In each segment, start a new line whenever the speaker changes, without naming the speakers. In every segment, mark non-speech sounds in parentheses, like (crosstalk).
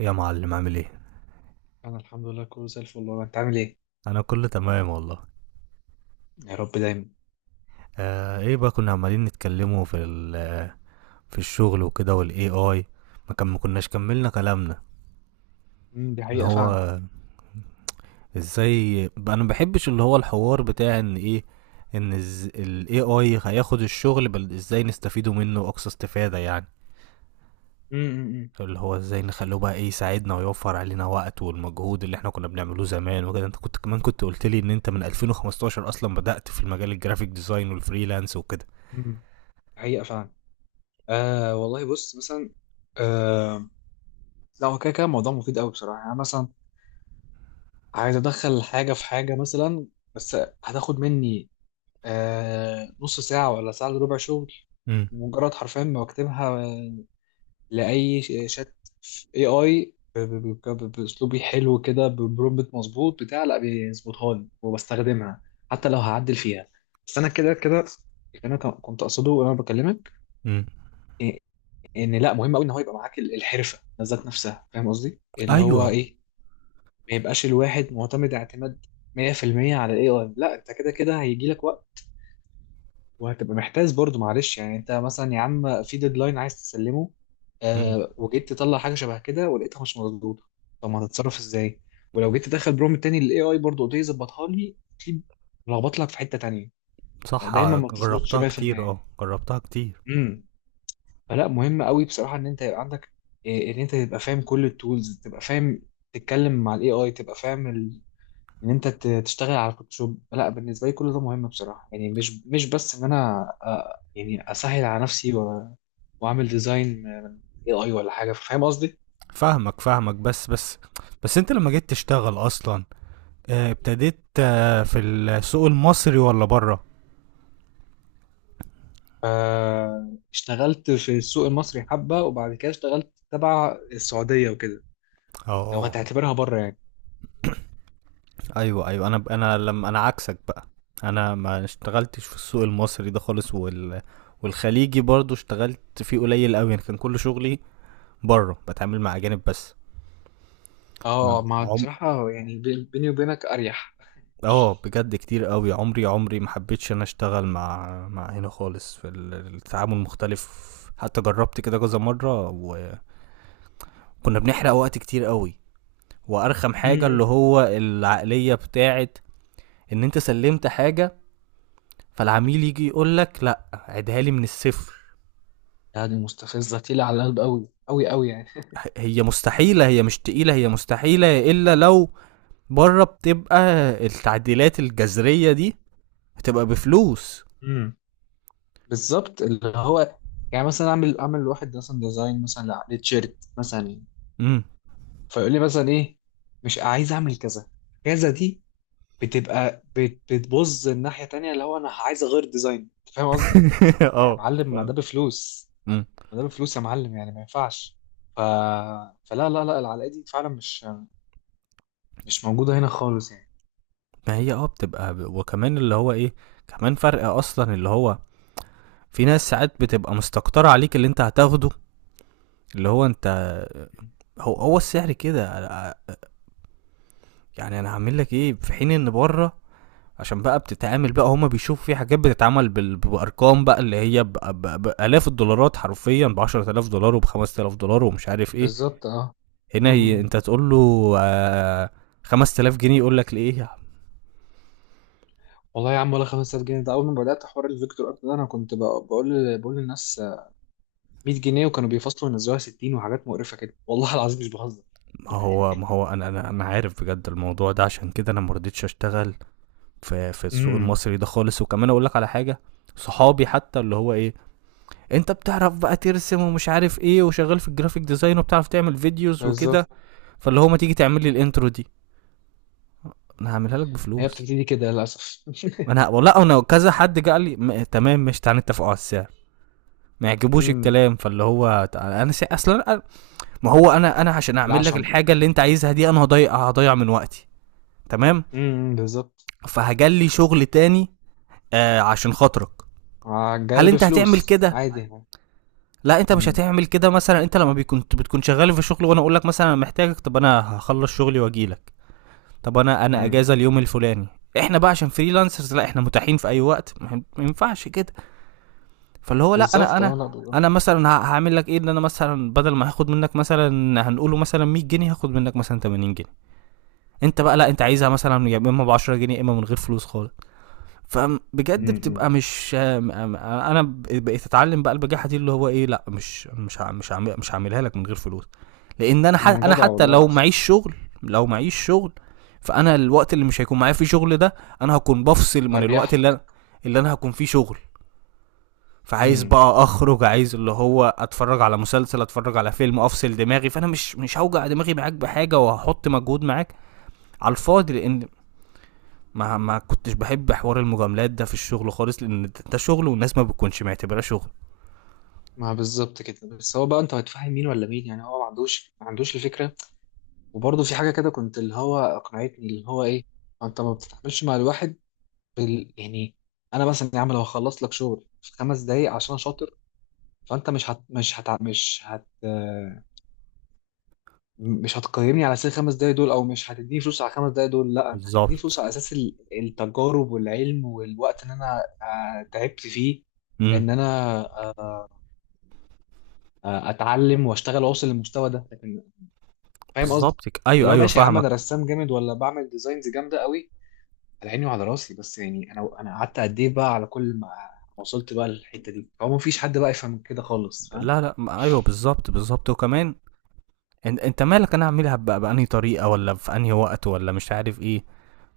يا معلم عامل ايه؟
انا الحمد لله كله زي الفل والله، انت عامل ايه؟
انا كله تمام والله.
يا رب دايما.
ايه بقى، كنا عمالين نتكلموا في في الشغل وكده والاي اي. ما كناش كملنا كلامنا.
دي
ان
حقيقه فعلا.
هو ازاي انا ما بحبش اللي هو الحوار بتاع ان ايه، ان الاي اي هياخد الشغل، بل ازاي نستفيدوا منه اقصى استفادة يعني.
امم
اللي هو ازاي نخلوه بقى ايه، يساعدنا ويوفر علينا وقت والمجهود اللي احنا كنا بنعمله زمان وكده. انت كنت كمان كنت قلت لي ان انت من 2015 اصلا بدأت في المجال، الجرافيك ديزاين والفريلانس وكده.
امم دي حقيقه فعلا. والله بص مثلا. آه لا، هو كده كده موضوع مفيد قوي بصراحه. يعني أنا مثلا عايز ادخل حاجه في حاجه مثلا، بس هتاخد مني نص ساعه ولا ساعه الا ربع شغل.
امم
مجرد حرفيا ما بكتبها شات اي اي باسلوبي حلو كده، ببرومبت مظبوط بتاع، لا بيظبطها لي وبستخدمها حتى لو هعدل فيها. بس انا كده كده، اللي انا كنت اقصده وانا بكلمك
امم
إيه- ان لا مهم قوي ان هو يبقى معاك الحرفه ذات نفسها، فاهم قصدي؟ اللي هو
ايوه.
ايه، ما يبقاش الواحد معتمد اعتماد 100% على الاي اي. لا، انت كده كده هيجي لك، وهتبقى محتاج برضو. معلش يعني، انت مثلا يا عم في ديدلاين عايز تسلمه،
امم
وجيت تطلع حاجه شبه كده ولقيتها مش مظبوطه. طب ما هتتصرف ازاي؟ ولو جيت تدخل برومت تاني للاي اي، برضو قلت يظبطها لي، اكيد لخبط لك في حته تانيه.
صح.
دايما ما بتظبطش
جربتها كتير،
100%.
اه جربتها كتير.
امم فلا، مهم قوي بصراحه ان انت يبقى عندك ان انت تبقى فاهم كل التولز، تبقى فاهم تتكلم مع الاي اي، تبقى فاهم ان انت تشتغل على فوتوشوب. لا، بالنسبه لي كل ده مهم بصراحه. يعني مش بس ان انا يعني اسهل على نفسي واعمل ديزاين اي اي ولا حاجه، فاهم قصدي؟
فاهمك فاهمك، بس انت لما جيت تشتغل اصلا، ابتديت في السوق المصري ولا بره؟
اشتغلت في السوق المصري حبه، وبعد كده اشتغلت تبع السعوديه وكده، لو
اه،
هتعتبرها بره يعني.
ايوه ايوه. انا لما عكسك بقى، انا ما اشتغلتش في السوق المصري ده خالص، والخليجي برضو اشتغلت فيه قليل قوي يعني، كان كل شغلي بره، بتعامل مع اجانب بس.
اه،
ما
ما بصراحه يعني بيني وبينك اريح.
اه، بجد كتير قوي، عمري عمري ما حبيتش انا اشتغل مع هنا خالص. في التعامل مختلف، حتى جربت كده كذا مره وكنا بنحرق وقت كتير قوي. وارخم حاجه اللي
امم
هو العقليه بتاعت ان انت سلمت حاجه، فالعميل يجي يقول لك لا عيدها لي من الصفر.
يعني مستفزه، تقيله على القلب قوي قوي قوي.
هي مستحيله، هي مش تقيله، هي مستحيله الا لو بره. بتبقى التعديلات الجذريه دي بتبقى بفلوس.
يعني بالظبط، اللي هو يعني مثلا اعمل لواحد مثلا ديزاين مثلا لتيشيرت مثلا،
امم.
فيقول لي مثلا ايه، مش عايز اعمل كذا، كذا دي بتبقى بتبوظ الناحية تانية. اللي هو انا عايز اغير ديزاين، انت فاهم قصدي؟
(laughs)
يا
اه.
معلم، ما
ف-
ده بفلوس.
مم.
ما ده بفلوس يا معلم، يعني ما ينفعش. ف... فلا لا لا، العلاقة دي فعلا مش موجودة هنا خالص يعني.
ما هي اه بتبقى وكمان اللي هو ايه، كمان فرق اصلا اللي هو في ناس ساعات بتبقى مستكترة عليك اللي انت هتاخده، اللي هو انت، هو هو السعر كده يعني. انا هعمل لك ايه، في حين ان بره، عشان بقى بتتعامل بقى، هما بيشوفوا في حاجات بتتعمل بارقام بقى، اللي هي بالاف الدولارات، حرفيا ب 10000 دولار وب 5000 دولار ومش عارف ايه.
بالظبط اه. م-
هنا
م.
هي
م.
انت تقول له آه 5000 جنيه يقول لك ليه؟
والله يا عم، ولا 5000 جنيه. ده اول ما بدات حوار الفيكتور ارت ده، انا كنت بقول للناس 100 جنيه، وكانوا بيفصلوا ينزلوها 60، وحاجات مقرفة كده. والله العظيم مش بهزر.
ما هو ما هو انا عارف بجد الموضوع ده، عشان كده انا ما رضيتش اشتغل في السوق
امم
المصري ده خالص. وكمان اقول لك على حاجه، صحابي حتى اللي هو ايه، انت بتعرف بقى ترسم ومش عارف ايه، وشغال في الجرافيك ديزاين، وبتعرف تعمل فيديوز وكده،
بالظبط.
فاللي هو ما تيجي تعمل لي الانترو دي. انا هعملها لك
هي
بفلوس.
بتبتدي كده للأسف. (laughs)
انا والله انا كذا حد جه قال لي تمام، مش تعالى نتفقوا على السعر، ما يعجبوش
امم
الكلام، فاللي هو انا اصلا ما هو انا عشان اعمل لك
العشم.
الحاجه اللي انت عايزها دي، انا هضيع من وقتي. تمام.
بالظبط.
فهجلي شغل تاني، آه عشان خاطرك. هل
جاي
انت هتعمل
بفلوس
كده؟
عادي يعني.
لا انت مش
امم
هتعمل كده. مثلا انت لما بيكون بتكون شغال في شغل، وانا اقول لك مثلا انا محتاجك، طب انا هخلص شغلي واجيلك. طب انا
امم
اجازه اليوم الفلاني، احنا بقى عشان فريلانسرز لا احنا متاحين في اي وقت، ما ما ينفعش كده. فاللي هو لا انا
بالظبط.
انا
اه لا بالظبط.
انا مثلا هعمل لك ايه، ان انا مثلا بدل ما هاخد منك مثلا، هنقوله مثلا 100 جنيه، هاخد منك مثلا 80 جنيه. انت بقى لا، انت عايزها مثلا يا اما ب 10 جنيه يا اما من غير فلوس خالص. فبجد بتبقى
امم
مش انا. بقيت اتعلم بقى البجاحه دي، اللي هو ايه لا، مش هعملها لك من غير فلوس. لان انا
أمم.
انا
جدع
حتى
والله،
لو
أحسن.
معيش شغل، لو معيش شغل، فانا الوقت اللي مش هيكون معايا فيه شغل ده، انا هكون بفصل من الوقت
أريح
اللي
لك.
اللي انا هكون فيه شغل. فعايز
امم
بقى اخرج، عايز اللي هو اتفرج على مسلسل، اتفرج على فيلم، افصل دماغي. فانا مش هوجع دماغي معاك بحاجه وهحط مجهود معاك على الفاضي، لان ما كنتش بحب حوار المجاملات ده في الشغل خالص، لان ده شغل والناس ما بتكونش معتبراه شغل.
ما بالظبط كده. بس هو بقى انت هتفهم مين ولا مين؟ يعني هو ما عندوش ما عندوش الفكرة. وبرضه في حاجة كده كنت، اللي هو أقنعتني اللي هو إيه، انت ما بتتعاملش مع الواحد يعني. انا مثلا يا عم لو هخلص لك شغل في خمس دقايق عشان شاطر، فانت مش هت... مش هت... مش هت... آه، مش هتقيمني على اساس الخمس دقايق دول، او مش هتديني فلوس على الخمس دقايق دول. لا، انت هتديني فلوس
بالظبط.
على اساس التجارب والعلم والوقت ان انا تعبت فيه.
امم،
ان انا آه، اتعلم واشتغل واوصل للمستوى ده. لكن فاهم قصدي،
بالظبط. ايوه
اللي هو
ايوه
ماشي يا عم
فاهمك.
انا رسام جامد ولا بعمل ديزاينز جامده قوي، على عيني وعلى راسي. بس يعني انا قعدت قد ايه بقى على كل ما وصلت بقى للحته دي. هو مفيش حد بقى يفهم كده خالص، فاهم؟
لا لا، ايوه بالظبط بالظبط. وكمان انت مالك، انا اعملها بقى بأنهي طريقه، ولا في انهي وقت، ولا مش عارف ايه.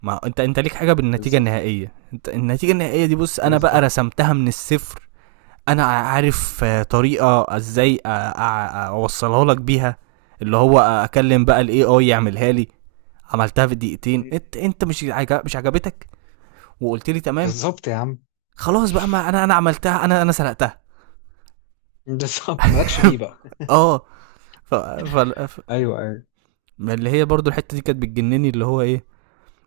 ما انت ليك حاجه بالنتيجه
بالظبط.
النهائيه. انت النتيجه النهائيه دي، بص انا بقى
بالظبط.
رسمتها من الصفر. انا عارف طريقه ازاي اوصلها لك بيها. اللي هو اكلم بقى الاي اي يعملها لي، عملتها في دقيقتين، انت مش عجبتك، وقلت لي تمام.
بالظبط. (laughs) يا عم،
خلاص بقى، ما انا عملتها، انا سرقتها.
بالظبط، مالكش فيه
(laughs)
بقى.
(applause) اه. ف... ف... ف...
ايوه ايوه،
ما اللي هي برضو الحته دي كانت بتجنني، اللي هو ايه،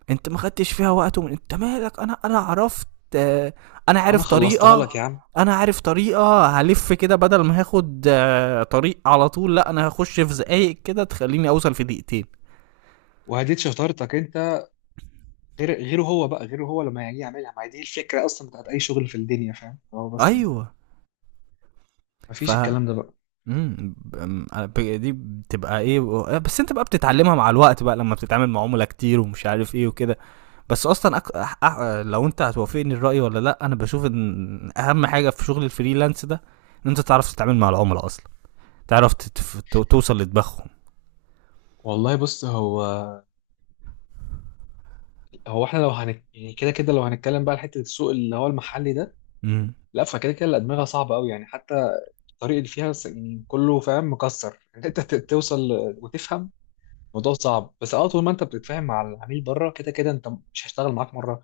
انت ما خدتش فيها وقت انت مالك، انا عرفت، آه، انا
انا
عارف
خلصتها
طريقه،
لك يا عم،
انا عارف طريقه هلف كده. بدل ما هاخد طريق على طول، لا انا هخش في زقايق كده تخليني اوصل في دقيقتين.
وهديت شطارتك انت. غير غيره، هو بقى غيره هو لما يجي يعملها. ما هي دي الفكره اصلا بتاعت اي شغل في الدنيا، فاهم؟ هو بس
ايوه. ف
مفيش الكلام ده بقى.
إمم، ب آمم، أ ب دي بتبقى إيه و آه، بس أنت بقى بتتعلّمها مع الوقت بقى، لمّا بتتعامل مع عُملا كتير ومش عارف إيه وكده. بس أصلًا، أك أح أح لو أنت هتوافقني الرأي والّا لأ، أنا باشوف إن أهَم حاجة في شغل الfreelance ده، إن أنت تعرف تتعامل مع العُملا أصلًا، تعرف ت تف ت توصل لدماغهم.
والله بص، هو هو احنا لو هنت يعني، كده كده لو هنتكلم بقى على حته السوق اللي هو المحلي ده،
إمم،
لا فكده كده الادمغه صعبه قوي يعني. حتى الطريق اللي فيها يعني كله فاهم مكسر. (laughs) ان انت توصل وتفهم، الموضوع صعب. بس اه، طول ما انت بتتفاهم مع العميل بره، كده كده انت، مش هيشتغل معاك مره،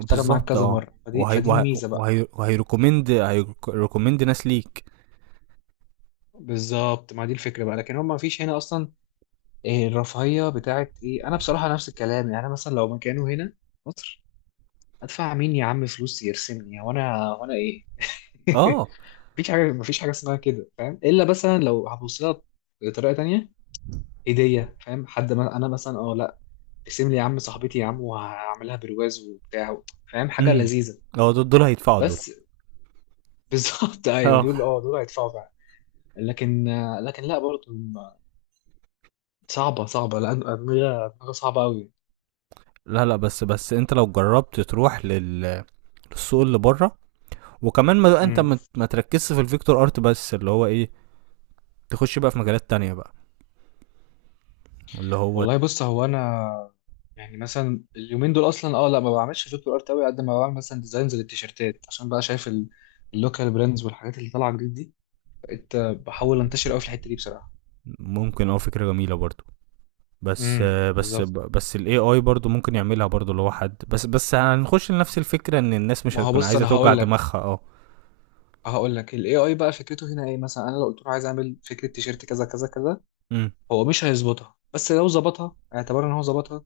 هيشتغل معاك كذا
آه،
مره. فدي
وهي
فدي
وه
الميزه بقى.
وهي وهيrecommend هيرك recommend ناس ليك.
بالظبط، ما دي الفكره بقى. لكن هم ما فيش هنا اصلا. إيه الرفاهيه بتاعت ايه؟ انا بصراحه نفس الكلام يعني. أنا مثلا لو مكانه هنا، مصر، ادفع مين يا عم فلوس يرسمني وانا ايه؟ (laughs)
آه،
مفيش حاجه، مفيش حاجه اسمها كده، فاهم؟ الا مثلا لو هبص لها بطريقه تانيه، هديه، فاهم؟ حد ما انا مثلا اه لا، ارسم لي يا عم صاحبتي يا عم، وهعملها برواز وبتاع، فاهم؟ حاجه
إمم،
لذيذه،
آه، دول هيدفعوا دول،
بس. (laughs) بالظبط ايوه دول،
آه.
اه دول هيدفعوا فعلا. لكن لكن لا برضه صعبه صعبه، لان ادمغه ادمغه صعبه قوي.
لا، لأ، بس أنت لو جرّبت تروح للسوق اللي برّه، وكمان ما انت
امم
ما تركزش في الفيكتور ارت بس. اللي هو ايه، تخش بقى في مجالات تانية بقى، اللي هو
والله بص، هو انا يعني مثلا اليومين دول اصلا، اه لا ما بعملش فيجوال ارت قوي قد ما بعمل مثلا ديزاينز للتيشيرتات، عشان بقى شايف اللوكال براندز والحاجات اللي طالعه جديد دي. بقيت بحاول انتشر قوي في الحته دي بصراحه.
ممكن، اه، فكرة جميلة برضو. بس آه، بس
بالظبط.
بس الاي اي برضو ممكن يعملها برضو لو حد، بس هنخش لنفس الفكرة، ان الناس مش
ما هو
هتكون
بص،
عايزة
انا
توجع
هقول لك،
دماغها. اه.
هقول لك الاي اي بقى فكرته هنا ايه. مثلا انا لو قلت له عايز اعمل فكره تيشيرت كذا كذا كذا،
امم.
هو مش هيظبطها، بس لو ظبطها اعتبر ان هو ظبطها.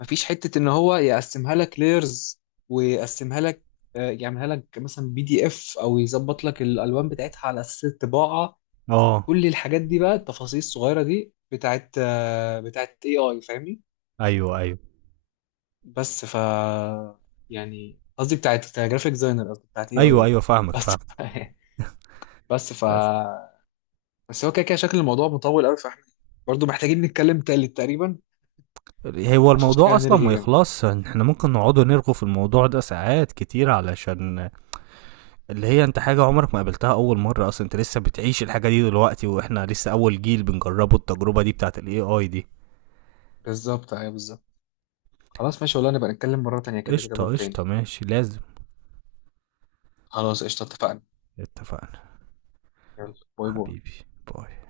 مفيش حته ان هو يقسمها لك لايرز، ويقسمها لك، يعملها لك مثلا بي دي اف، او يظبط لك الالوان بتاعتها على اساس الطباعه.
اه
كل الحاجات دي بقى، التفاصيل الصغيره دي، بتاعت بتاعت اي اي، فاهمني؟
ايوه ايوه.
بس ف، يعني قصدي بتاعت جرافيك ديزاينر، قصدي بتاعت اي
ايوه
اي.
ايوه فاهمك
بس
فاهمك.
(laughs) بس ف،
بس.
بس هو كده كده شكل الموضوع مطول قوي، فاحنا برضو محتاجين نتكلم تالت تقريبا،
هو
عشان
الموضوع
شكلها
اصلا
هنرغي
ما
جامد.
يخلص، احنا ممكن نقعد نرغو في الموضوع ده ساعات كتير، علشان اللي هي انت حاجة عمرك ما قابلتها اول مرة اصلا، انت لسه بتعيش الحاجة دي دلوقتي، واحنا لسه اول جيل بنجربه التجربة دي بتاعت الاي اي دي.
بالظبط ايوه بالظبط. خلاص ماشي والله، نبقى نتكلم مرة تانية كده كده
قشطة
برضو
قشطة،
تاني.
ماشي، لازم.
خلاص قشطة، اتفقنا.
اتفقنا.
يلا، باي باي.
حبيبي، باي.